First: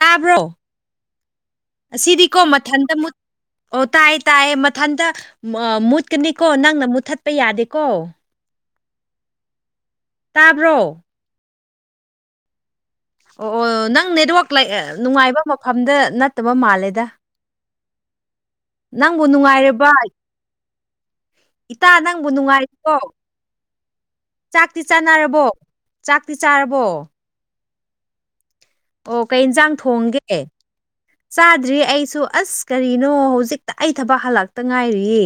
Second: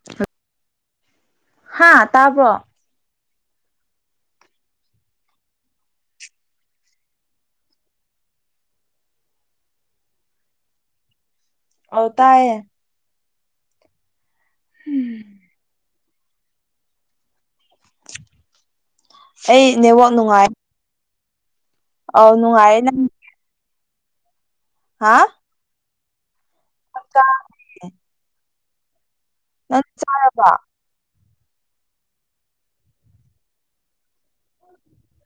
ꯇꯥꯕ꯭ꯔꯣ ꯍꯥꯥ ꯑꯁꯤꯗꯤꯀꯣ ꯇꯥꯕ꯭ꯔꯣ ꯃꯊꯟꯇ ꯃꯨꯠ ꯑꯣ ꯇꯥꯏ ꯇꯥꯏ ꯃꯊꯟꯇ ꯃꯥ ꯃꯨꯠꯀꯅꯤꯀꯣ ꯅꯪꯅ ꯃꯨꯠꯊꯠꯄ ꯌꯥꯗꯦꯀꯣ꯫ ꯇꯥꯕ꯭ꯔꯣ꯫ ꯑꯣ ꯇꯏꯌꯦ꯫ ꯑꯣ ꯑꯣ ꯅꯪ ꯅꯦꯠꯋꯥꯛ ꯂꯩ ꯅꯨꯡꯉꯥꯏꯕ ꯃꯐꯝꯗ ꯅꯠꯇꯕ ꯃꯥꯜꯂꯦꯗ꯫ ꯅꯪꯕꯨ ꯑꯩ ꯅꯨꯡꯉꯥꯏꯔꯕ ꯅꯦꯋꯥꯛ ꯅꯨꯡꯉꯥꯏ꯫ ꯏꯇꯥ ꯅꯪꯕꯨ ꯑꯧ ꯅꯨꯡꯉꯥꯏꯔꯦ ꯅꯨꯡꯉꯥꯏꯔꯤꯕꯣ꯫ ꯅꯪ ꯆꯥꯛꯇꯤ ꯍꯥ ꯆꯥꯅꯔꯕꯣ ꯆꯥꯛꯇꯤ ꯆꯥꯔꯕꯣ꯫ ꯆꯥ [unintelligible] ꯑꯣ ꯀꯩ ꯏꯟꯖꯥꯥꯡ ꯊꯣꯡꯒꯦ꯫ ꯆꯥꯔꯕꯣ ꯆꯥꯗ꯭ꯔꯤ ꯑꯩꯁꯨ ꯑꯁ ꯀꯔꯤꯅꯣ ꯍꯨꯖꯤꯛꯇ ꯑꯩ ꯊꯕꯛ ꯍꯜꯂꯛꯇ ꯉꯥꯏꯔꯤꯌꯦ꯫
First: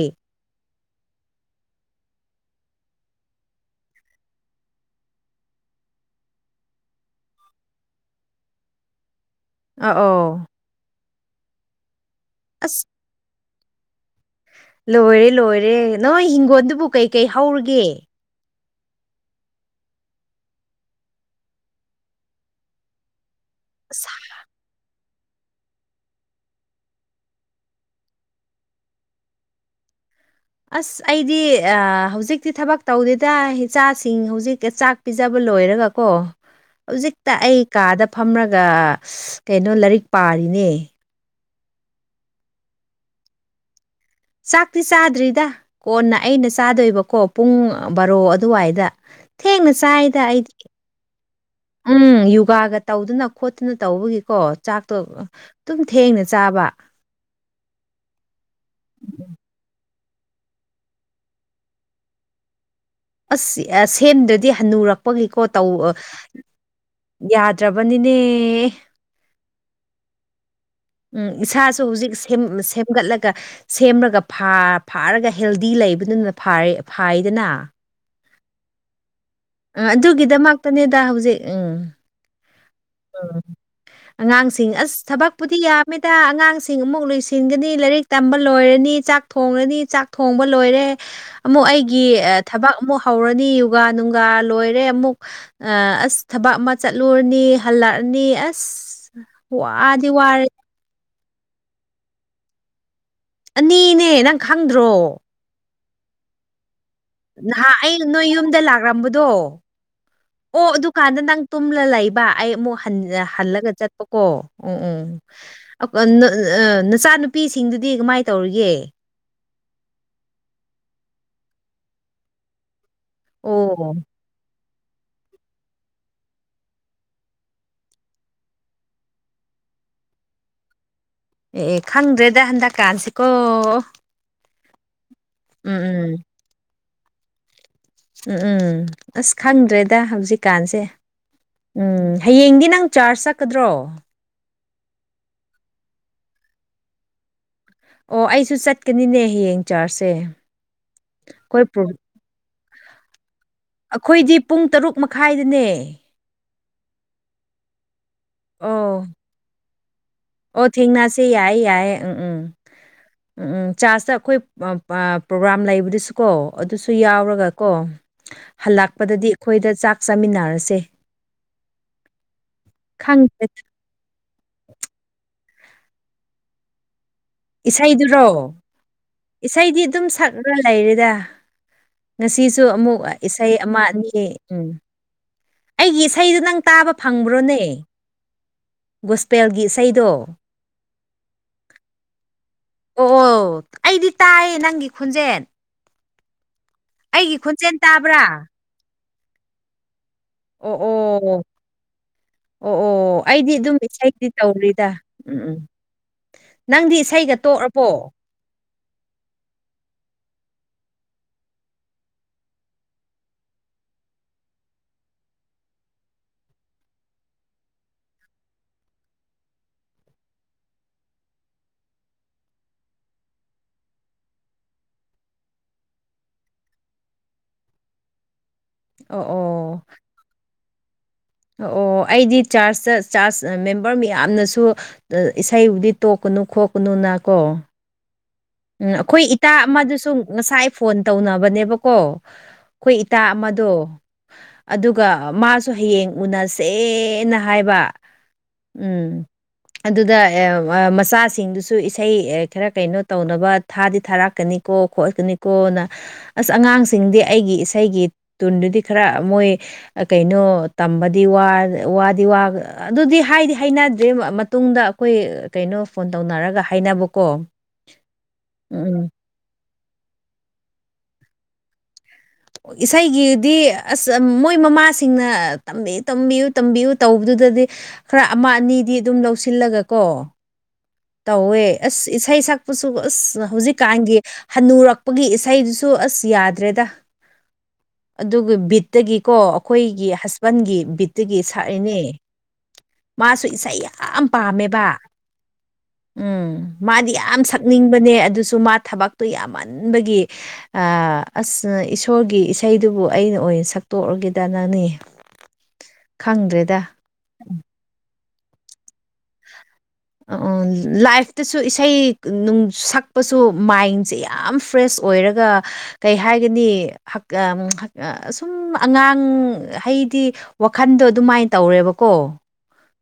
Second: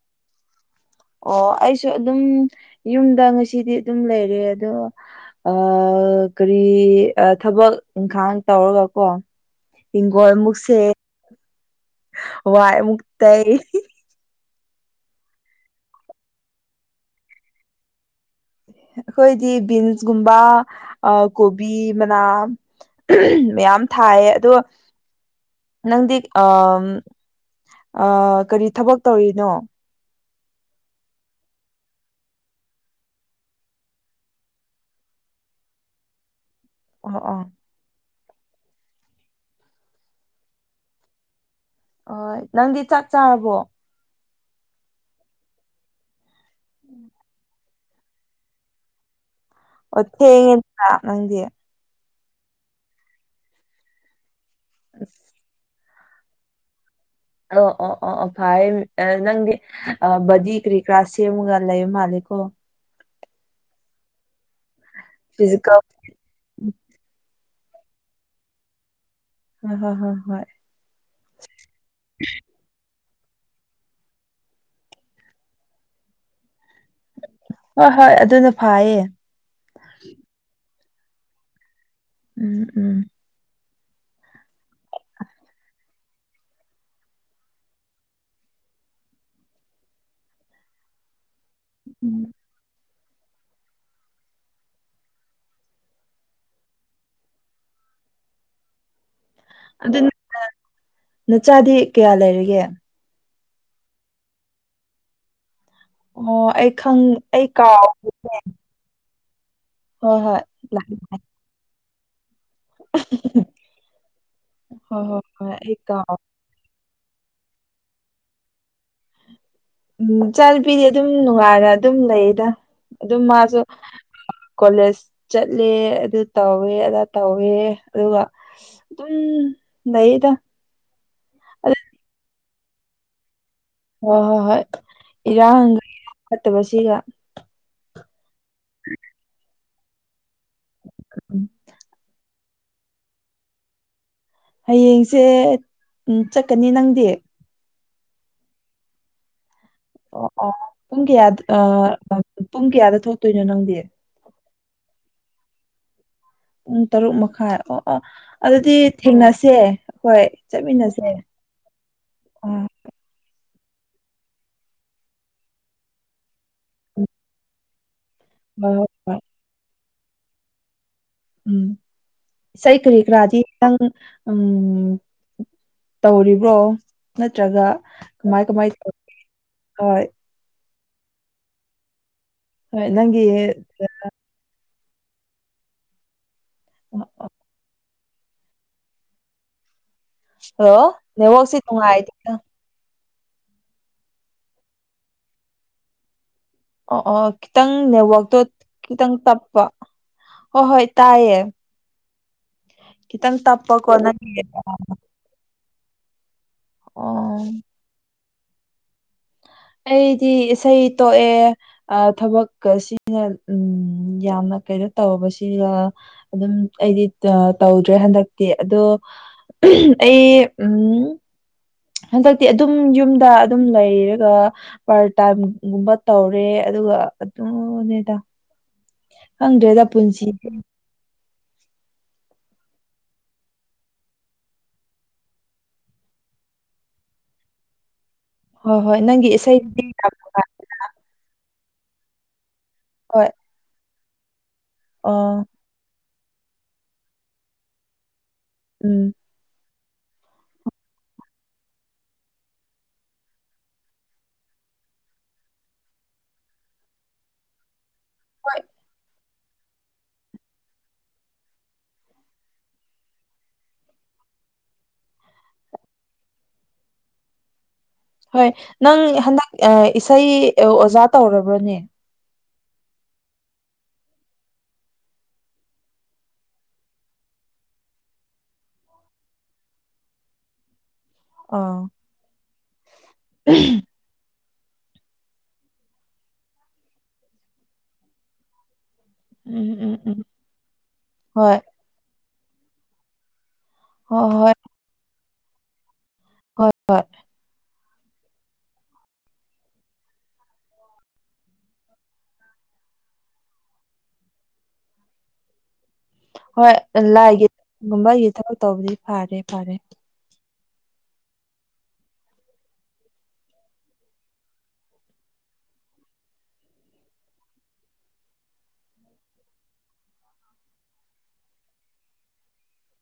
ꯑꯣ ꯑꯩꯁꯨ ꯑꯗꯨꯝ ꯌꯨꯝꯗ ꯉꯁꯤꯗꯤ ꯑꯗꯨꯝ ꯂꯩꯔꯦ ꯑꯗꯣ ꯑ ꯀꯔꯤ ꯑꯥ ꯊꯕꯛ ꯏꯪꯈꯥꯡ ꯇꯧꯔꯒ ꯀꯣ꯫ ꯑ ꯑꯧ ꯍꯤꯡꯒꯣꯟ ꯑꯃꯨꯛꯁꯦ ꯋꯥꯏ ꯑꯁ ꯑꯃꯨꯛꯇꯩ꯫ ꯂꯣꯏꯔꯦ ꯂꯣꯏꯔꯦ ꯅꯣꯏ ꯍꯤꯡꯒꯣꯟꯗꯨꯕꯨ ꯀꯩꯀꯩ ꯍꯧꯔꯒꯦ꯫ ꯑꯩꯈꯣꯏꯗꯤ ꯕꯤꯟꯁꯒꯨꯝꯕ ꯑ ꯀꯣꯕꯤ ꯃꯅꯥꯝ ꯃꯌꯥꯝ ꯊꯥꯏꯌꯦ ꯑꯗꯣ꯫ ꯅꯪꯗꯤ ꯑꯝ ꯑꯥ ꯀꯔꯤ ꯊꯕꯛ ꯇꯧꯔꯤꯅꯣ꯫ ꯑꯁ ꯑꯩꯗꯤ ꯑꯥ ꯍꯧꯖꯤꯛꯇꯤ ꯊꯕꯛ ꯇꯧꯗꯦꯗ ꯏꯆꯥꯁꯤꯡ ꯍꯨꯖꯤꯛ ꯆꯥꯛ__ ꯄꯤꯖꯕ ꯂꯣꯏꯔꯒꯀꯣ꯫ [inaudible] ꯍꯧꯖꯤꯛꯇ ꯑꯩ ꯀꯥꯗ ꯐꯝꯔꯒ ꯀꯩꯅꯣ ꯂꯥꯏꯔꯤꯛ ꯄꯥꯔꯤꯅꯦ꯫ ꯑꯣꯏ ꯅꯪꯗꯤ ꯆꯥꯛ ꯆꯥꯔꯕꯣ꯫ ꯆꯥꯛꯇꯤ ꯆꯥꯗ꯭ꯔꯤꯗ ꯀꯣꯟꯅ ꯑꯩꯅ ꯆꯥꯗꯣꯏꯕꯀꯣ ꯄꯨꯡ ꯕꯥꯔꯣ__ ꯑꯗꯨꯋꯥꯏꯗ꯫ ꯊꯦꯡꯅ ꯑꯣ ꯆꯥꯏꯗ ꯑꯩꯗꯤ ꯊꯦꯡꯉꯦꯗꯅ ꯅꯪꯗꯤ꯫ ꯎꯝ ꯌꯨꯒꯥꯒ ꯇꯧꯗꯅ ꯈꯣꯠꯇꯅ ꯇꯧꯕꯒꯤꯀꯣ ꯆꯥꯛꯇꯣ꯫ ꯇꯨꯝ ꯊꯦꯡꯅ ꯆꯥꯕ꯫ ꯑꯣ ꯑꯣ ꯑꯣ ꯑꯣ ꯐꯥꯏꯌꯦ ꯑ ꯅꯪꯗꯤ꯫ ꯑ ꯕꯗꯤ ꯀꯔꯤ ꯀꯔꯥ ꯁꯦꯝꯃꯒ ꯂꯩ ꯃꯥꯜꯂꯦꯀꯣ꯫ ꯑꯁ ꯑꯥ ꯁꯦꯝꯗ꯭ꯔꯗꯤ ꯍꯟꯅꯨꯔꯛꯄꯒꯤꯀꯣ ꯇꯧ ꯐꯤꯖꯤꯀꯦꯜ ꯑ__ ꯌꯥꯗ꯭ꯔꯕꯅꯤꯅꯦ꯫ ꯍꯣ ꯍꯣ ꯍꯣ ꯍꯣꯏ꯫ ꯎꯝ ꯏꯁꯥꯁꯨ ꯍꯨꯖꯤꯛ ꯁꯦꯝ ꯁꯦꯝꯒꯠꯂꯒ꯫ ꯁꯦꯝꯔꯒ ꯐꯥ ꯐꯥꯔꯒ ꯍꯦꯜꯗꯤ ꯂꯩꯕꯗꯨꯅ ꯐꯥꯥꯔꯦ ꯐꯥꯏꯗꯅ꯫ ꯍꯣꯏ ꯍꯣꯏ ꯑꯗꯨꯅ ꯐꯥꯏꯌꯦ꯫ ꯎꯝ ꯑꯗꯨꯒꯤꯗꯃꯛꯇꯅꯦꯗ ꯍꯧꯖꯤꯛ ꯎꯝ꯫ ꯎꯝ ꯎꯝ꯫ ꯑꯉꯥꯡꯁꯤꯡ ꯑꯁ ꯊꯕꯛꯄꯨꯗꯤ ꯌꯥꯝꯃꯦꯗ ꯑꯉꯥꯡꯁꯤꯡ ꯑꯃꯨꯛ ꯂꯣꯏꯁꯤꯟꯒꯅꯤ ꯂꯥꯏꯔꯤꯛ꯫ ꯇꯝꯕ ꯂꯣꯏꯔꯅꯤ ꯆꯥꯛ ꯊꯣꯡꯔꯅꯤ ꯆꯥꯛ ꯊꯣꯡꯕ ꯂꯣꯏꯔꯦ ꯑꯃꯨꯛ ꯑꯩꯒꯤ ꯎꯝ ꯑ__ ꯊꯕꯛ ꯑꯃꯨꯛ ꯍꯧꯔꯅꯤ ꯌꯨꯒꯥ ꯅꯨꯡꯒꯥ ꯂꯣꯏꯔꯦ ꯑꯃꯨꯛ꯫ ꯑ ꯑꯁ ꯊꯕꯛ ꯑꯃ ꯆꯠꯂꯨꯔꯅꯤ꯫ ꯍꯜꯂꯛꯑꯅꯤ ꯑꯁ ꯑꯗꯨ ꯋꯥꯗꯤ ꯋꯥꯔꯦ꯫ ꯅꯆꯥꯗꯤ ꯀꯌꯥ ꯂꯩꯔꯒꯦ꯫ ꯑꯅꯤꯅꯦ ꯅꯪ ꯈꯪꯗ꯭ꯔꯣ꯫ ꯑꯣ ꯑꯩ ꯈꯪꯉꯤ ꯅꯍꯥꯛ ꯑꯩ ꯅꯣꯏ ꯌꯨꯝꯗ ꯂꯥꯛꯂꯝꯕꯗꯣ ꯍꯣꯏ ꯍꯣꯏ ꯑꯣ ꯂꯥꯛꯑꯦ ꯑꯗꯨꯀꯥꯟꯗ ꯂꯥꯛꯑꯦ ꯅꯪ ꯇꯨꯝꯂ ꯂꯩꯕ ꯑꯩ ꯑꯃꯨꯛ ꯍꯟ ꯍꯜꯂꯒ ꯆꯠꯄꯀꯣ ꯎꯝ ꯍꯣꯏ ꯎꯝ ꯍꯣꯏ ꯍꯣꯏ ꯑꯩ ꯀꯥꯎ [unintelligible] [unintelligible] ꯅꯆꯥꯅꯨꯄꯤꯁꯤꯡꯗꯨꯗꯤ ꯀꯃꯥꯏꯅ ꯇꯧꯔꯤꯒꯦ꯫ ꯎꯝ ꯏꯆꯥ ꯅꯨꯄꯤꯗꯤ ꯑꯗꯨꯝ ꯅꯨꯡꯉꯥꯏꯅ ꯑꯗꯨꯝ ꯂꯩꯗ ꯑꯗꯨꯝ ꯃꯥꯁꯨ ꯑꯣ [unintelligible] ꯀꯣꯂꯦꯖ ꯆꯠꯂꯦ ꯑꯗꯨ ꯇꯧꯋꯦ ꯑꯗꯥ ꯇꯧꯋꯦ ꯑꯗꯨꯒ ꯗꯨꯝ ꯂꯩꯌꯦꯗ꯫ ꯑꯦ ꯑꯦ ꯈꯪꯗ꯭ꯔꯦꯗ ꯍꯟꯗꯛ ꯀꯥꯟꯁꯤꯀꯣ꯫ ꯍꯣꯏ ꯍꯣꯏ ꯍꯣꯏ ꯏꯔꯥꯡꯒ ꯏꯔꯥꯡ ꯎꯝ ꯐꯠꯇꯕꯁꯤꯒ꯫ ꯎꯝ ꯎꯝ ꯑꯁ ꯈꯪꯗ꯭ꯔꯦꯗ ꯍꯧꯖꯤꯛꯀꯥꯟꯁꯦ ꯎꯝ ꯎꯝ꯫ ꯍꯌꯦꯡꯗꯤ ꯅꯪ ꯆꯥꯔꯁ ꯆꯠꯀꯗ꯭ꯔꯣ꯫ ꯍꯌꯦꯡꯁꯦ ꯎꯝ ꯆꯠꯀꯅꯤ ꯅꯪꯗꯤ꯫ ꯑꯣ ꯑꯩꯁꯨ ꯆꯠꯀꯅꯤꯅꯦ ꯍꯌꯦꯡ꯫ ꯆꯥꯔꯖꯁꯦ ꯑꯣ ꯑꯣ ꯄꯨꯡ ꯀꯌꯥꯗ ꯑ ꯑꯩꯈꯣꯏ ꯄ꯭ꯔꯣ ꯑ ꯄꯨꯡ ꯀꯌꯥꯗ ꯊꯣꯛꯇꯣꯏꯅꯣ ꯅꯪꯗꯤ꯫ ꯈꯣꯏꯗꯤ ꯄꯨꯡ ꯇꯔꯨꯛ ꯃꯈꯥꯏꯗꯅꯦ꯫ ꯄꯨꯡ ꯇꯔꯨꯛ ꯃꯈꯥꯏ ꯑꯣ ꯑꯣ ꯑꯗꯨꯗꯤ ꯑꯣ ꯊꯦꯡꯅꯁꯦ ꯑꯩꯈꯣꯏ꯫ ꯑꯣ ꯆꯠꯃꯤꯟꯅꯁꯦ ꯊꯦꯡꯅꯁꯦ ꯌꯥꯏ ꯌꯥꯏ ꯎꯝ ꯎꯝ꯫ ꯑꯥ ꯎꯝ ꯎꯝ ꯆꯥꯔꯖꯇ ꯑꯩꯈꯣꯏ ꯑ ꯄ꯭ꯔꯣꯒ꯭ꯔꯥꯝ ꯂꯩꯕꯗꯨꯁꯨꯀꯣ ꯑꯗꯨꯁꯨ ꯎꯝ ꯌꯥꯎꯔꯒ ꯀꯣ꯫ ꯍꯣꯏ ꯍꯣꯏ ꯍꯣꯏ ꯍꯜꯂꯥꯛꯄꯗꯗꯤ ꯑꯩꯈꯣꯏꯗ ꯆꯥꯛ ꯆꯥꯃꯤꯟꯅꯔꯁꯦ꯫ ꯎꯝ ꯏꯁꯩ ꯀꯔꯤ ꯀꯔꯥꯗꯤ ꯈꯪꯗꯦ ꯈꯤꯇꯪ꯫ ꯎꯝ ꯇꯧꯔꯤꯕꯣ꯫ ꯅꯠꯇ꯭ꯔꯒ ꯏꯁꯩꯗꯨꯔꯣ ꯀꯃꯥꯏ ꯀꯃꯥꯏ ꯇꯧ [unintelligible] ꯍꯣꯏ [unintelligible] ꯂꯩꯔꯤꯗ ꯉꯁꯤꯁꯨ ꯍꯣꯏ ꯑꯃꯨꯛ ꯅꯪꯒꯤ ꯏꯁꯩ ꯑꯃꯑꯅꯤ ꯎꯝ ꯑꯩꯒꯤ ꯏꯁꯩꯗꯨ ꯅꯪ ꯇꯥꯕ ꯐꯪꯕ꯭ꯔꯣꯅꯦ ꯒꯨꯁꯄꯦꯜꯒꯤ ꯏꯁꯩꯗꯣ [unintelligible] ꯅꯦꯠꯋ꯭ꯥꯔꯛꯁꯤ ꯅꯨꯉꯥꯏꯇꯦꯗ ꯑꯣ ꯑꯣ ꯑꯩꯗꯤ ꯇꯥꯏ ꯅꯪꯒꯤ ꯈꯣꯟꯖꯦꯟ ꯑꯣ ꯑꯣ ꯈꯤꯇꯪ ꯈꯣꯟꯖꯦꯜ ꯇꯥꯕ꯭ꯔꯥ ꯅꯦꯠꯋꯥ꯭ꯔꯛꯇꯣ ꯈꯤꯇꯪ ꯇꯞꯄ ꯍꯣꯏ ꯑꯣ ꯍꯣꯏ ꯇꯥꯏꯌꯦ ꯑꯣ ꯑꯣ ꯑꯣ ꯈꯤꯇꯪ ꯑꯩꯗꯤ ꯑꯗꯨꯝ ꯇꯞꯄꯀꯣ ꯏꯁꯩꯗꯤ ꯅꯪꯒꯤ ꯇꯧꯔꯤꯗ ꯎꯝ ꯎꯝ ꯅꯪꯗꯤ ꯏꯁꯩꯒ ꯑꯣ ꯇꯣꯛꯑꯔꯄꯣ ꯑꯩꯗꯤ ꯏꯁꯩ ꯇꯣꯛꯑꯦ ꯑ ꯊꯕꯛꯀ [unintelligible] ꯌꯥꯝꯅ ꯀꯩꯅꯣ ꯇꯧꯕꯁꯤꯒ ꯑꯗꯨꯝ ꯑꯩꯗꯤ ꯑ ꯇꯧꯗ꯭ꯔꯦ ꯍꯟꯗꯛꯇꯤ ꯑꯗꯣ ꯎꯝꯝ ꯑꯩ ꯎꯝ [unintelligible] ꯍꯟꯗꯛꯇꯤ ꯑꯗꯨꯝ ꯌꯨꯝꯗ ꯑꯗꯨꯝ ꯂꯩꯔꯒ ꯄꯥꯔꯠ ꯇꯥꯏꯝꯒꯨꯝꯕ ꯇꯧꯔꯦ ꯑꯗꯨꯒ ꯑꯗꯨꯅꯦꯗ ꯑꯣ ꯈꯪꯗ꯭ꯔꯦꯗ ꯄꯨꯟꯁꯤ ꯑꯣ ꯑꯣ ꯑꯩꯗꯤ ꯆꯥꯔꯆꯇ ꯆꯥꯔꯆ ꯃꯦꯝꯕꯔ ꯃꯌꯥꯝꯅꯁꯨ [unintelligible] ꯏꯁꯩꯕꯨꯗꯤ ꯇꯣꯛꯀꯅꯨ ꯈꯣꯠꯀꯅꯨꯅ ꯀꯣ ꯍꯣꯏ ꯎꯝ ꯍꯣꯏ ꯑꯩꯈꯣꯏ ꯅꯪꯒꯤ ꯏꯇꯥ ꯏꯁꯩꯗꯤ ꯑꯃꯗꯨꯁꯨ ꯌꯥꯝ ꯉꯁꯥꯏ ꯐꯣꯟ ꯇꯧꯅꯕꯅꯦꯕꯀꯣ ꯑꯩꯈꯣꯏ ꯏꯇꯥ ꯍꯣꯏ ꯑꯃꯗꯣ ꯑꯗꯨꯒ ꯑ ꯃꯥꯁꯨ ꯨ ꯍꯌꯦꯡ ꯎꯅꯁꯦꯅ ꯍꯥꯏꯕ ꯎꯝ ꯑꯗꯨꯗ [unintelligible] ꯃꯆꯥꯁꯤꯡꯗꯨꯁꯨ ꯏꯁꯩ ꯈꯔ ꯀꯩꯅꯣ ꯇꯧꯅꯕ ꯊꯥꯗꯤ ꯊꯥꯔꯛꯀꯅꯤꯀꯣ ꯈꯣꯠꯀꯅꯤꯀꯣꯅ ꯑꯁ ꯑꯉꯥꯡꯁꯤꯡꯗꯤ ꯑꯩꯒꯤ ꯏꯁꯩꯒꯤ ꯍꯣꯏ ꯇꯨꯟꯗꯨꯗꯤ ꯈꯔ ꯃꯣꯏ ꯀꯩꯅꯣ ꯇꯝꯕꯗꯤ ꯋꯥꯗꯤ ꯋꯗꯤ ꯋꯒ ꯑꯗꯨꯗꯤ ꯍꯥꯏꯗꯤ ꯍꯥꯏꯅꯗ꯭ꯔꯦ ꯃꯇꯨꯡꯗ ꯑꯩꯈꯣꯏ ꯀꯩꯅꯣ ꯐꯣꯟ ꯇꯧꯅꯔꯒ ꯍꯥꯏꯅꯕꯀꯣ ꯍꯣꯏ ꯅꯪ ꯎꯝ ꯍꯟꯗꯛ ꯑ ꯏꯁꯩ ꯑꯣꯖꯥ ꯇꯧꯔꯕ꯭ꯔꯥꯅꯦ ꯏꯁꯩꯒꯤꯗꯤ ꯑꯁ ꯃꯣꯏ ꯃꯃꯥꯁꯤꯡꯅ ꯇꯝꯕꯤꯌꯨ ꯇꯝꯕꯤꯌꯨ ꯇꯝꯕꯤꯌꯨ ꯇꯧꯕꯗꯨꯗꯗꯤ ꯈꯔ ꯑꯃ ꯑꯅꯤꯗꯤ ꯑꯗꯨꯝ ꯂꯧꯁꯤꯜꯂꯒ ꯀꯣ ꯇꯧꯋꯦ ꯑꯥ ꯑꯁ ꯏꯁꯩ ꯁꯛꯄꯁꯨ ꯑꯁ ꯍꯧꯖꯤꯛꯀꯥꯟꯒꯤ ꯍꯅꯨꯔꯛꯄꯒꯤ ꯏꯁꯩꯗꯨꯁꯨ ꯑꯁ ꯌꯥꯗ꯭ꯔꯦꯗ ꯑꯗꯨꯒꯨ ꯕꯤꯠꯇꯒꯤ ꯀꯣ ꯎꯝ ꯎꯝ ꯑꯩꯈꯣꯏꯒꯤ ꯎꯝ ꯍꯁꯕꯦꯟꯒꯤ ꯕꯤꯠꯇꯒꯤ ꯍꯣꯏ ꯁꯥꯛꯑꯦꯅꯦ ꯃꯥꯁꯨ ꯏꯁꯩ ꯌꯥꯝ ꯌꯥꯝ ꯍꯣꯏ ꯍꯣꯏ ꯄꯥꯝꯃꯦꯕ ꯎꯝ ꯍꯣꯏ ꯃꯥꯗꯤ ꯌꯥꯝ ꯁꯛꯅꯤꯡꯕꯅꯦ ꯑꯗꯨꯁꯨ ꯃꯥ ꯊꯕꯛꯇꯨ ꯌꯥꯝꯃꯟꯕꯒꯤ ꯑꯥ ꯑꯁ ꯏꯁꯣꯔꯒꯤ ꯏꯁꯩꯗꯨꯕꯨ ꯑꯩꯅ ꯑꯣꯏꯅ ꯁꯛꯇꯣꯛꯑꯒꯦꯗ ꯅꯅꯦ ꯍꯣꯏ ꯂꯥꯏꯒꯤꯒꯨꯝꯕꯒꯤ ꯊꯕꯛ ꯇꯧꯕꯗꯤ ꯐꯔꯦ ꯐꯔꯦ ꯑꯥ ꯂꯥꯏꯐꯇꯁꯨ ꯏꯁꯩ ꯅꯨꯡ ꯁꯛꯄꯁꯨ ꯃꯥꯏꯟꯁꯦ ꯌꯥꯝ ꯐ꯭ꯔꯦꯁ ꯑꯣꯏꯔꯒ ꯀꯩ ꯍꯥꯏꯒꯅꯤ ꯍꯛ ꯑꯁꯨꯝ ꯑꯉꯥꯡ ꯍꯩꯗꯤ ꯋꯥꯈꯟꯗꯣ ꯑꯗꯨꯃꯥꯏ ꯇꯧꯔꯦꯕꯀꯣ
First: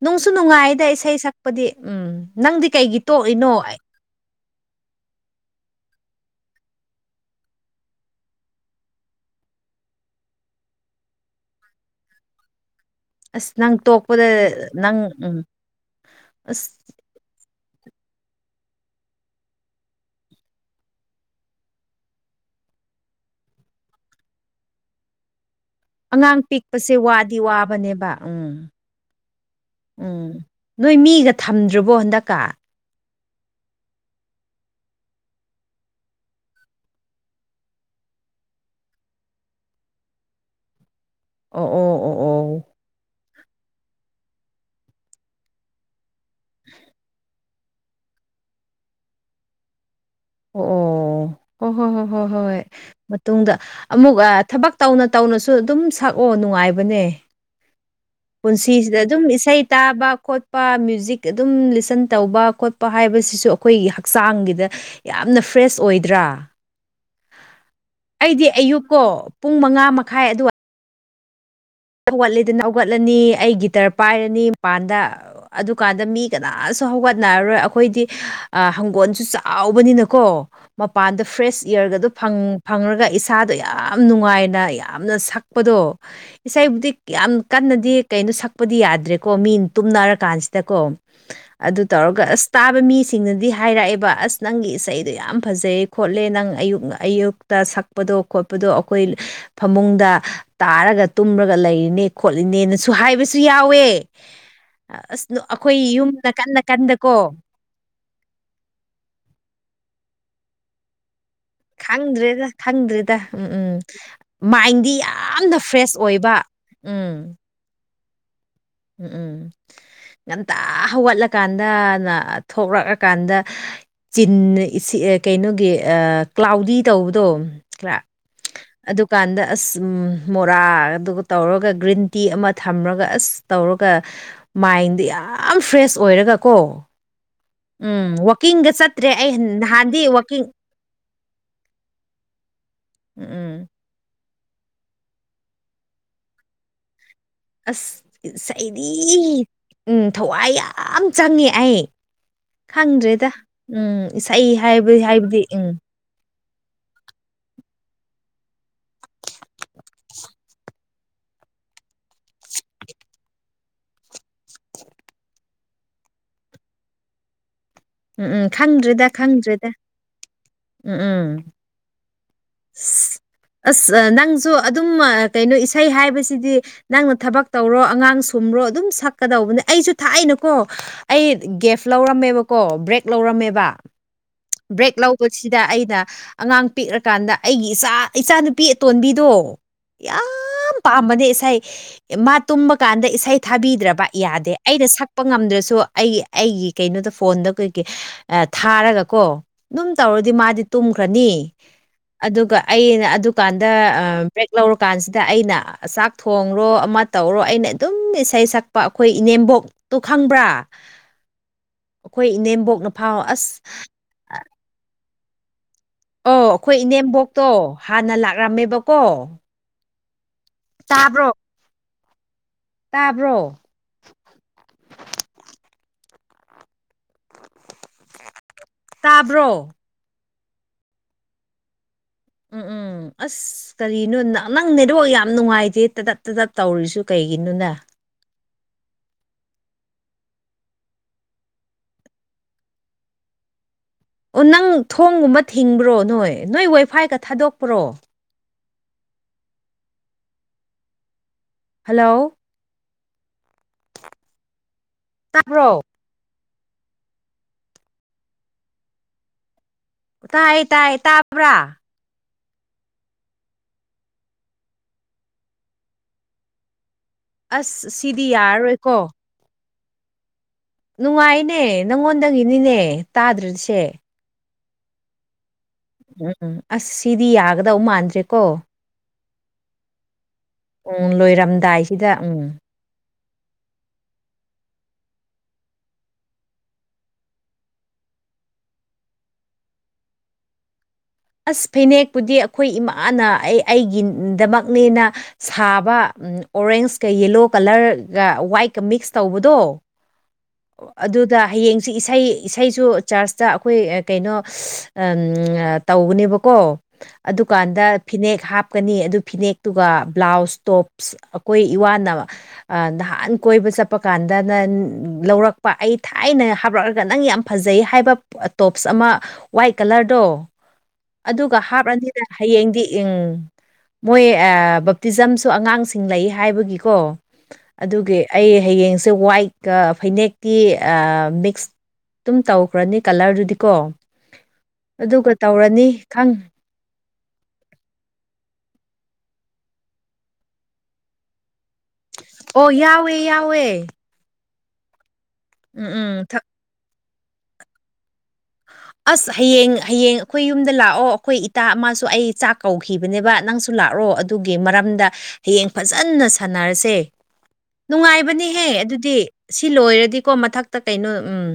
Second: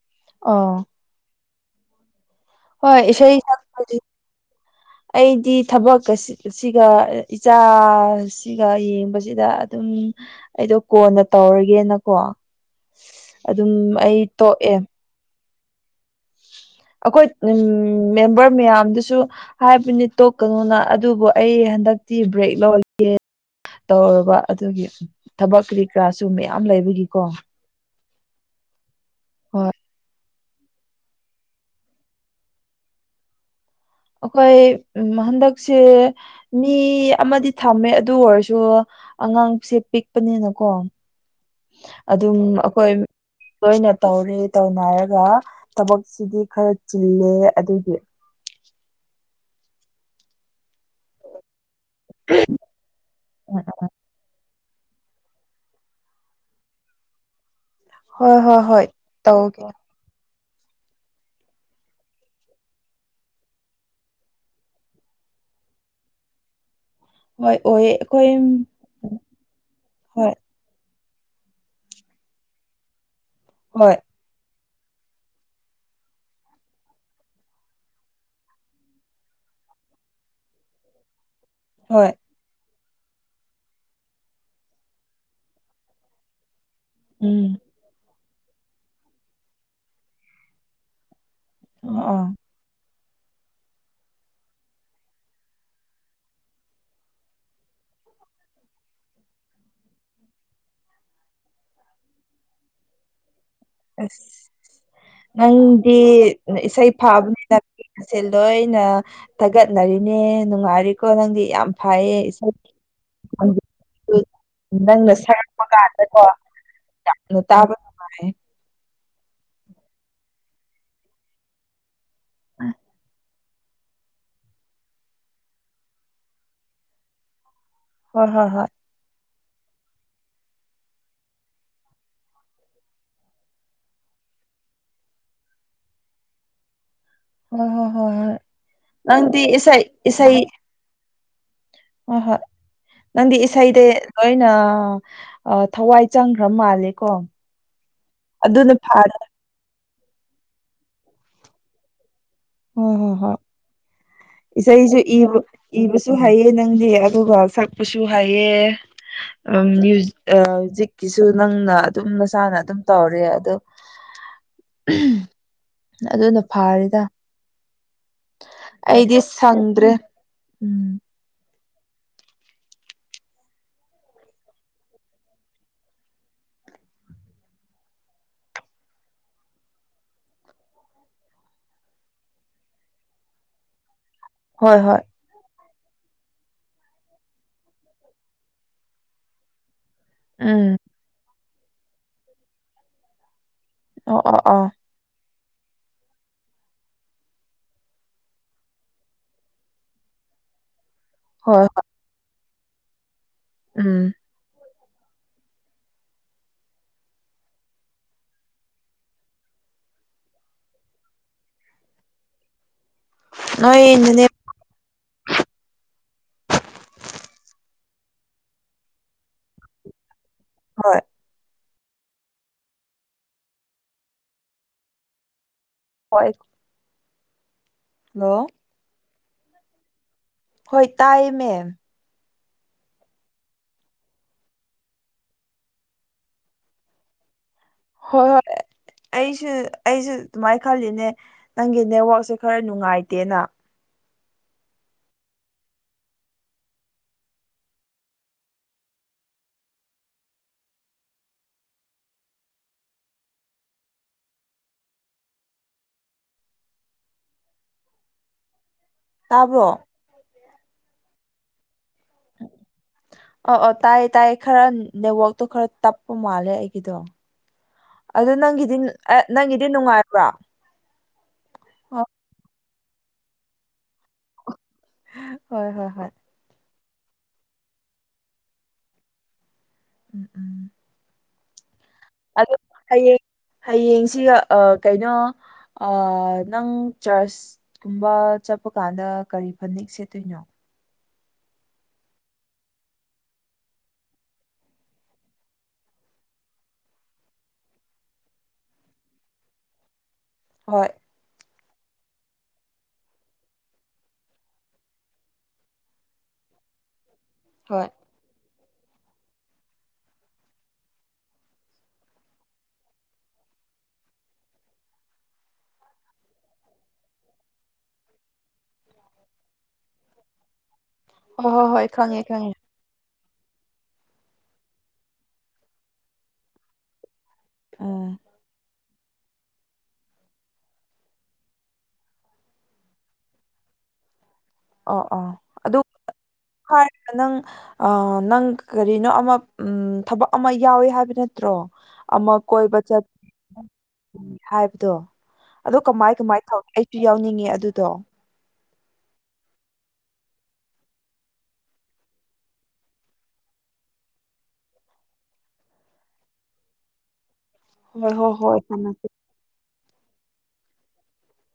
ꯅꯨꯡꯁꯨ ꯅꯨꯡꯉꯥꯏꯗ ꯑꯥ ꯏꯁꯩ ꯁꯛꯄꯗꯤ ꯎꯝ ꯅꯪꯗꯤ ꯍꯣꯏ ꯀꯩꯒꯤ ꯏꯁꯩ ꯇꯣꯛꯏꯅꯣ ꯑꯩ ꯁꯛꯄꯗꯤ ꯑꯩꯗꯤ ꯊꯕꯛ ꯀꯁꯤ ꯁꯤꯒ ꯏꯆꯥ ꯁꯤꯒ ꯌꯦꯡꯕꯁꯤꯗ ꯑꯗꯨꯝ ꯑꯩꯗꯣ ꯀꯣꯟꯅ ꯇꯧꯔꯒꯦꯅꯀꯣ ꯑꯁ ꯑꯗꯨꯝ ꯅꯪ ꯑꯩ ꯇꯣꯛꯄꯗ ꯇꯣꯛꯑꯦ ꯅꯪ ꯎꯝ ꯑꯁ ꯑꯩꯈꯣꯏ ꯎꯝ ꯃꯦꯝꯕꯔ ꯃꯌꯥꯝꯗꯨꯁꯨ ꯍꯥꯏꯕꯅꯤ ꯇꯣꯛꯀꯅꯨꯅ ꯑꯗꯨꯕꯨ ꯑꯩ ꯍꯟꯗꯛꯇꯤ ꯕ꯭ꯔꯦꯛ ꯂꯧꯒꯦ ꯇꯧꯔꯕ ꯑꯗꯨꯒꯤ ꯊꯕꯛ ꯀ꯭ꯔꯤ ꯑꯉꯥꯡ ꯄꯤꯛꯄꯁꯦ ꯋꯥꯗꯤ ꯋꯥꯕꯅꯦꯕ ꯎꯝ ꯍꯣꯏ ꯎꯝ ꯅꯣꯏ ꯃꯤꯒ ꯊꯝꯗ꯭ꯔꯕꯣ ꯍꯟꯗꯛꯀ ꯑꯩꯈꯣꯏ ꯎꯝ ꯍꯟꯗꯛꯁꯦ ꯃꯤ ꯑꯃꯗꯤ ꯊꯝꯃꯦ ꯑꯗꯨ ꯑꯣꯏꯔꯁꯨ ꯑꯉꯥꯡꯁꯦ ꯄꯤꯛꯄꯅꯤꯅꯀꯣ ꯑꯣ ꯑꯣ ꯑꯣ ꯑꯗꯨꯝ ꯑꯣ ꯑꯩꯈꯣꯏ ꯂꯣꯏꯅ ꯇꯧꯔꯦ ꯇꯧꯅꯔꯒ ꯊꯕꯛꯁꯤꯗꯤ ꯈꯔ ꯆꯤꯜꯂꯦ ꯑꯗꯨꯗꯤ ꯑꯣ ꯍꯣ ꯍꯣ ꯍꯣ ꯍꯣ ꯍꯣꯏ ꯃꯇꯨꯡꯗ ꯎꯝ ꯑꯃꯨꯛ ꯊꯕꯛ ꯇꯧꯅ ꯇꯧꯅꯁꯨ ꯑꯗꯨꯝ ꯁꯛꯑꯣ ꯅꯨꯡꯉꯥꯏꯕꯅꯦ ꯍꯣꯏ ꯍꯣꯏ ꯍꯣꯏ ꯄꯨꯟꯁꯤꯁꯤꯗ ꯑꯗꯨꯝ ꯇꯧꯒꯦ ꯏꯁꯩ ꯇꯥꯕ ꯈꯣꯠ ꯄ ꯃ꯭ꯌꯨꯏꯖꯤꯛ ꯑꯗꯨꯝ ꯂꯤꯁꯟ ꯇꯧꯕ ꯈꯣꯠꯄ ꯍꯥꯏꯕꯁꯤꯁꯨ ꯑꯩꯈꯣꯏꯒꯤ ꯍꯛꯆꯥꯡꯒꯤꯗ ꯌꯥꯝꯅ ꯐ꯭ꯔꯦꯁ ꯑꯣꯏꯗ꯭ꯔꯥ ꯍꯣꯏ ꯑꯣꯏꯌꯦ ꯑꯩꯈꯣꯏ ꯑꯩꯗꯤ ꯑꯌꯨꯛꯀꯣ ꯄꯨꯡ ꯃꯉꯥ ꯃꯈꯥꯏ ꯍꯣꯏ ꯑꯗꯨꯋꯥꯏ ꯍꯧꯒꯠꯂꯤꯗꯅ ꯍꯧꯒꯠꯂꯅꯤ ꯑꯩ ꯒꯤꯇꯔ ꯍꯣꯏ ꯄꯥꯏꯔꯅꯤ ꯃꯄꯥꯟꯗ ꯑꯗꯨꯀꯥꯟꯗ ꯃꯤ ꯀꯅꯥꯁꯨ ꯍꯧꯒꯠꯅꯔꯔꯣꯏ ꯑꯩꯈꯣꯏꯗꯤ ꯍꯪꯒꯣꯜꯁꯨ ꯆꯥꯎꯕꯅꯤꯅꯀꯣ ꯃꯄꯥꯟꯗ ꯐ꯭ꯔꯦꯁ ꯏꯌꯔꯒꯗꯣ ꯍꯣꯏ ꯐꯪ ꯐꯪꯉꯒ ꯏꯁꯥꯗꯣ ꯌꯥꯝ ꯅꯨꯡꯉꯥꯏꯅ ꯌꯥꯝꯅ ꯁꯛꯄꯗꯣ ꯏꯁꯩꯕꯨꯗꯤ ꯌꯥꯝ ꯎꯝ ꯀꯟꯅꯗꯤ ꯀꯩꯅꯣ ꯁꯛꯄꯗꯤ ꯌꯥꯗ꯭ꯔꯦꯀꯣ ꯃꯤ ꯇꯨꯝꯅꯔꯀꯥꯟꯁꯤꯗꯀꯣ ꯑꯗꯨ ꯑꯥ ꯇꯧꯔꯒ ꯑꯥ ꯑꯁ ꯇꯥꯕ ꯃꯤꯁꯤꯡꯅꯗꯤ ꯍꯥꯏꯔꯛꯑꯦꯕ ꯑꯁ ꯅꯪꯒꯤ ꯏꯁꯩꯗꯣ ꯌꯥꯝ ꯐꯖꯩ ꯈꯣꯠꯂꯦ ꯅꯪ ꯑꯌꯨꯛ ꯑꯌꯨꯛ ꯇ ꯁꯥꯛꯄꯗꯣ ꯈꯣꯠꯄꯗꯣ ꯑꯩꯈꯣꯏ ꯐꯃꯨꯡꯗ ꯇꯥꯔꯒ ꯇꯨꯝꯔꯒ ꯂꯩꯔꯤꯅꯦ ꯈꯣꯠꯂꯤꯅꯦꯅꯁꯨ ꯍꯥꯏꯕꯁꯤ ꯁꯨ ꯌꯥꯎꯋꯦ ꯑꯁ ꯑꯁ ꯑꯩꯈꯣꯏ ꯅꯪꯗꯤ ꯌꯨꯝꯗ ꯀꯟꯅ ꯀꯟꯗꯀꯣ ꯑꯁꯦ ꯂꯣꯏꯅ ꯊꯥꯒꯠꯅꯔꯤꯅꯦ ꯅꯨꯡꯉꯥꯏꯔꯤꯀꯣ ꯅꯪꯗꯤ ꯌꯥꯝ ꯐꯩꯌꯦ ꯈꯪꯗ꯭ꯔꯦꯗ ꯏꯁꯩ ꯈꯪꯗ꯭ꯔꯦꯗ ꯎꯝ ꯎꯝ ꯈꯣꯟꯖꯦꯜꯗꯨ ꯃꯥꯏꯟꯗꯤ ꯅꯪꯅ ꯌꯥꯝꯅ ꯁꯛꯔꯛꯄ ꯐ꯭ꯔꯦꯁ ꯑꯣꯏꯕ ꯎꯝ ꯇꯥꯕꯔ ꯎꯝ ꯎꯝ ꯉꯟꯇꯥ ꯍꯧꯒꯠꯂ ꯀꯥꯟꯗꯅ ꯊꯣꯛꯔꯥꯛꯑ ꯀꯥꯟꯗ ꯆꯤꯟꯅ ꯏꯁꯤ ꯑ ꯀꯩꯅꯣꯒꯤ ꯑ ꯀ꯭ꯂꯥꯎꯗꯤ ꯇꯧꯕꯗꯣ ꯈꯔ ꯍꯣꯏ ꯍꯣꯏ ꯍꯣꯏ ꯑꯗꯨꯀꯥꯟꯗ ꯑꯁ ꯃꯣꯔꯥꯗꯨ ꯇꯧꯔꯒ ꯒ꯭ꯔꯤꯟ ꯇꯤ ꯑꯃ ꯊꯝꯔꯒ ꯑꯁ ꯇꯧꯔꯒ ꯃꯥꯏꯟꯗꯣ ꯌꯥꯝ ꯐ꯭ꯔꯦꯁ ꯑꯣꯏꯔꯒꯀꯣ ꯍꯣꯏ ꯍꯣꯏ ꯎꯝ ꯍꯣꯏ ꯍꯣꯏ ꯋꯥꯛꯀꯤꯡꯒ ꯆꯠꯇ꯭ꯔꯦ ꯑꯩ ꯅꯪꯗꯤ ꯏꯁꯩ ꯅꯍꯥꯟꯗꯤ ꯋꯥꯛꯀꯤꯡ ꯍꯣ ꯍꯣꯏ ꯅꯪꯗꯤ ꯎꯝ ꯏꯁꯩꯗꯦ ꯂꯣꯏꯅ ꯑ ꯊꯋꯥꯏ ꯆꯪꯈ꯭ꯔꯥ ꯃꯥꯜꯂꯦꯀꯣ ꯑꯁ ꯑꯗꯨꯅ ꯐꯔꯦ ꯑꯤꯁꯩꯗꯤ ꯎꯝ ꯊꯋꯥꯏ ꯌꯥꯝ ꯆꯪꯉꯦ ꯑꯩ꯫ ꯍꯣꯏ ꯍꯣꯏ ꯈꯪꯗ꯭ꯔꯦꯗ ꯍꯣꯏ ꯎꯝ ꯏꯁꯩ ꯍꯥꯏꯕ ꯍꯥꯏꯕꯗꯤ ꯎꯝ ꯗꯨ ꯍꯩꯌꯦ ꯅꯪꯗꯤ ꯑꯗꯨꯒ ꯁꯥꯛꯄꯁꯨ ꯍꯩꯌꯦ꯫ ꯑ ꯃꯌꯨ ꯑ ꯖꯤꯛꯀꯤꯁꯨ ꯅꯪꯅ ꯑꯗꯨꯝ ꯅꯁꯥꯅ ꯑꯗꯨꯝ ꯇꯧꯔꯦ ꯑꯗꯣ ꯑꯗꯨꯅ ꯐꯥꯔꯦꯗ ꯎꯝ ꯎꯝ ꯈꯪꯗ꯭꯭ꯔꯦꯗ ꯑꯩꯗꯤ ꯈꯪꯗ꯭ꯔꯦꯗ ꯁꯪꯗ꯭ꯔꯦ ꯎꯝ ꯎꯝ ꯑꯁ [inaudible] ꯑꯁ ꯅꯪꯁꯨ ꯑꯗꯨꯝ ꯀꯩꯅꯣ ꯏꯁꯩ ꯍꯥꯏꯕꯁꯤꯗꯤ ꯅꯪꯅ ꯊꯕꯛ ꯇꯧꯔꯣ ꯑꯉꯥꯡ ꯁꯨꯝꯔꯣ ꯑꯗꯨꯝ ꯁꯛꯀꯗꯧꯕꯅꯦ ꯑꯩꯁꯨ ꯊꯥꯏꯅꯀꯣ ꯑꯩ ꯒꯦꯐ ꯂꯧꯔꯝꯃꯦꯕꯀꯣ ꯕ꯭ꯔꯦꯛ ꯂꯧꯔꯝꯃꯦꯕ ꯍꯣꯏ ꯕ꯭ꯔꯦꯛ ꯍꯣꯏ ꯂꯧꯕꯁꯤꯗ ꯑꯩꯅ ꯑꯉꯥꯡ ꯄꯤꯛꯔ ꯀꯥꯟꯗ ꯑꯩꯒꯤ ꯏꯆꯥ ꯏꯆꯥꯅꯨꯄꯤ ꯑꯇꯣꯟꯕꯤꯗꯣ ꯌꯥꯝ ꯎꯝ ꯄꯥꯝꯕꯅꯦ ꯏꯁꯩ ꯃꯥ ꯇꯨꯝꯕ ꯀꯥꯟꯗ ꯏꯁꯩ ꯊꯥꯕꯤꯗ꯭ꯔꯕ ꯑꯣ ꯑꯣ ꯌꯥꯗꯦ ꯑꯣ ꯑꯩꯅ ꯁꯛ ꯄ ꯉꯝꯗ꯭ꯔꯁꯨ ꯑꯩ ꯑꯩꯒꯤ ꯀꯩꯅꯣꯗꯣ ꯐꯣꯟꯗ ꯀꯩꯀꯩ ꯑ ꯊꯥꯔꯒ ꯀꯣ ꯑꯗꯨꯝ ꯇꯧꯔꯗꯤ ꯃꯥꯗꯤ ꯇꯨꯝꯈ꯭ꯔꯅꯤ꯫ ꯍꯣꯏ ꯍꯣꯏ ꯑꯗꯨꯒ ꯑꯩꯅ ꯑꯗꯨꯀꯥꯟꯗ ꯑ ꯎꯝ ꯕ꯭ꯔꯦꯛ ꯂꯧꯔ ꯀꯥꯟꯁꯤꯗ ꯑꯩꯅ ꯆꯥꯛ ꯊꯣꯡꯔꯣ ꯑꯃ ꯇꯧꯔꯣ ꯑꯩꯅ ꯑꯗꯨꯝ ꯏꯁꯩ ꯁꯥꯛꯄ ꯑꯩꯈꯣꯏ ꯏꯅꯦꯝꯕꯣꯛ ꯇꯣ ꯈꯪꯕ꯭ꯔꯥ ꯑꯩꯈꯣꯏ ꯏꯅꯦꯝꯕꯣꯛꯅ ꯐꯥꯎ ꯑꯁ ꯅꯣꯏ ꯅꯅꯦꯝ ꯑꯣ ꯑꯩꯈꯣꯏ ꯏꯅꯦꯝꯕꯣꯛꯇꯣ ꯍꯥꯟꯅ ꯂꯥꯛꯔꯝꯃꯦꯕꯀꯣ ꯍꯣꯏ ꯇꯥꯕ꯭ꯔꯣ ꯇꯥꯕ꯭ꯔꯣ ꯍꯣꯏ ꯍꯜꯂꯣ ꯇꯥꯕ꯭ꯔꯣ ꯍꯣꯏ ꯇꯥꯏꯌꯦ ꯃꯦꯝ ꯎꯝ ꯎꯝ ꯑꯁ ꯀꯔꯤꯅꯣ ꯅ-ꯅꯪ ꯅꯦꯠꯋ꯭ꯔꯥꯛ ꯌꯥꯝ ꯅꯨꯡꯉꯥꯏꯇꯦ ꯇꯗꯠ ꯇꯗꯠ ꯇꯧꯔꯤꯁꯤꯕꯨ ꯀꯩꯒꯤꯅꯣꯅꯦ꯫ ꯍꯣꯏ ꯑꯩꯁꯨ ꯑꯩꯁꯨ ꯑꯗꯨꯃꯥꯏꯅ ꯈꯜꯂꯤꯅꯦ ꯅꯪꯒꯤ ꯅꯦꯠꯋꯥꯛꯁꯦ ꯈꯔ ꯅꯨꯡꯉꯥꯏꯇꯦꯅ ꯑꯣ ꯅꯪ ꯊꯣꯡꯒꯨꯝꯕ ꯊꯤꯡꯕ꯭ꯔꯣ ꯅꯣꯏ ꯅꯣꯏ ꯋꯥꯏꯐꯥꯏꯒ ꯊꯥꯗꯣꯛꯄ꯭ꯔꯣ ꯍꯜꯂꯣ ꯇꯥꯕ꯭ꯔꯣ ꯇꯥꯕ꯭ꯔꯣ ꯇꯥꯏ ꯇꯥꯏ ꯇꯥꯕ꯭ꯔꯥ ꯑ ꯑ ꯇꯥꯏꯌꯦ ꯇꯥꯏꯌꯦ ꯈꯔ ꯅꯦꯠꯋꯥꯛꯇꯣ ꯈꯔ ꯇꯞꯄ ꯃꯥꯜꯂꯦ ꯑꯩꯒꯤꯗꯣ ꯑꯁ ꯁꯤꯗꯤ ꯑꯗꯨ ꯅꯪꯒꯤꯗꯤ ꯌꯥꯔꯔꯣꯏꯀꯣ ꯅꯪꯒꯤꯗꯤ ꯅꯨꯡꯉꯥꯏꯕ꯭ꯔꯥ ꯅꯨꯡꯉꯥꯏꯅꯦ ꯍꯣꯏ ꯅꯪꯉꯣꯟꯗꯒꯤꯅꯤꯅꯦ ꯇꯥꯗ꯭ꯔꯤꯁꯦ ꯍꯣꯏ ꯍꯣꯏ ꯍꯣꯏ ꯑꯁ ꯁꯤꯗꯤ ꯌꯥꯒꯗꯧ ꯃꯥꯟꯗ꯭ꯔꯦ ꯀꯣ [inaudible] ꯂꯣꯏꯔꯝꯗꯥꯏ ꯑꯗꯨ ꯍꯌꯦꯡ ꯍꯌꯦꯡꯁꯤ ꯑ ꯀꯩꯅꯣ ꯑꯥ ꯅꯪ ꯆꯔꯆ ꯆꯠꯄ ꯀꯥꯟꯗ ꯀꯔꯤ ꯐꯅꯦꯛ ꯁꯦꯠꯇꯣꯏꯅꯣ ꯑꯁ ꯐꯅꯦꯛꯄꯨꯗꯤ ꯑꯩꯈꯣꯏ ꯏꯃꯥꯅ ꯑꯩ ꯑꯩꯒꯤꯗꯃꯛꯅꯦꯅ ꯁꯥꯕ ꯑꯣꯔꯦꯟꯁꯀ ꯌꯦꯂꯣ ꯀꯂꯔꯒ ꯋꯥꯏꯠꯀ ꯃꯤꯛꯁ ꯇꯧꯕꯗꯣ ꯍꯣꯏ ꯑꯗꯨꯗ ꯍꯌꯦꯡꯁꯤ ꯏꯁꯩ ꯏꯁꯩꯁꯨ ꯆꯔꯁꯇ ꯑꯩꯈꯣꯏ ꯀꯩꯅꯣ ꯇꯧꯕꯅꯦꯕꯀꯣ ꯑꯗꯨꯀꯥꯟꯗ ꯍꯣꯏ ꯐꯤꯅꯦꯛ ꯍꯥꯞꯀꯅꯤ ꯑꯗꯨ ꯐꯤꯅꯦꯛꯇꯨꯒ ꯕ꯭ꯂꯥꯎꯁ ꯇꯣꯞꯁ ꯑꯩꯈꯣꯏ ꯏꯋꯥꯅ ꯑꯥ ꯅꯍꯥꯟ ꯀꯣꯏꯕ ꯆꯠꯄ ꯀꯥꯟꯗ ꯅ ꯂꯧꯔꯛꯄ ꯑꯩ ꯊꯥꯏꯅ ꯍꯥꯞꯂꯛꯑꯒ ꯅꯪ ꯌꯥꯝ ꯐꯖꯩ ꯍꯥꯏꯕ ꯇꯣꯞꯁ ꯑꯃ ꯋꯥꯏꯠ ꯀꯂꯔꯗꯣ ꯍꯣꯏ ꯑꯗꯨꯒ ꯍꯣꯏ ꯍꯣꯏ ꯈꯪꯉꯦ ꯍꯥꯞꯂꯅꯤꯗ ꯈꯪꯉꯦ ꯍꯌꯦꯡꯗꯤ ꯃꯣꯏ ꯕꯞꯇꯤꯖꯝꯁꯨ ꯑꯉꯥꯡꯁꯤꯡ ꯂꯩ ꯍꯥꯏꯕꯒꯤꯀꯣ ꯎꯝ ꯑꯗꯨꯒꯤ ꯑꯩ ꯍꯌꯦꯡꯁꯦ ꯋꯥꯏꯠꯀ ꯐꯅꯦꯛꯇꯤ ꯃꯤꯛꯁ ꯑꯗꯨꯝ ꯇꯧꯈ꯭ꯔꯅꯤ ꯀꯂꯔꯗꯨꯗꯤꯀꯣ ꯑꯣ ꯑꯣ ꯑꯗꯨꯒ ꯑꯗꯨ ꯇꯧꯔꯅꯤ ꯈꯪ [inaudible] ꯅꯪ ꯑ ꯅꯪ ꯀꯔꯤꯅꯣ ꯑꯃ ꯎꯝ ꯊꯕꯛ ꯑꯃ ꯌꯥꯎꯋꯦ ꯍꯥꯏꯕ ꯅꯠꯇ꯭ꯔꯣ ꯑꯃ ꯑꯣ ꯀꯣꯏꯕ ꯆꯠ ꯌꯥꯎꯋꯦ ꯌꯥꯎꯋꯦ ꯍꯥꯏꯕꯗꯣ ꯑꯗꯨ ꯎꯝ ꯎꯝ ꯀꯃꯥꯏ ꯀꯃꯥꯏ ꯊꯛ ꯇꯧ ꯑꯩꯁꯨ ꯌꯥꯎꯅꯤꯡꯉꯤ ꯑꯗꯨꯗꯣ ꯑꯁ ꯍꯌꯦꯡ ꯍꯌꯦꯡ ꯑꯩꯈꯣꯏ ꯌꯨꯝꯗ ꯂꯥꯛꯑꯣ ꯑꯩꯈꯣꯏ ꯏꯇꯥ ꯑꯃꯁꯁꯨ ꯑꯩ ꯆꯥꯛ ꯀꯧꯈꯤꯕꯅꯦꯕ ꯅꯪꯁꯨ ꯂꯥꯛꯑꯣ ꯑꯗꯨꯒꯤ ꯃꯔꯝꯗ ꯍꯌꯦꯡ ꯐꯖꯅ ꯁꯥꯟꯅꯔꯁꯦ ꯍꯣꯏ ꯍꯣꯏ ꯍꯣꯏ ꯅꯨꯡꯉꯥꯏꯕꯅꯦꯍꯦ ꯊꯝꯃꯦ ꯑꯗꯨꯗꯤ ꯁꯤ ꯂꯣꯏꯔꯗꯤꯀꯣ ꯃꯊꯛꯇ ꯀꯩꯅꯣ ꯎꯝ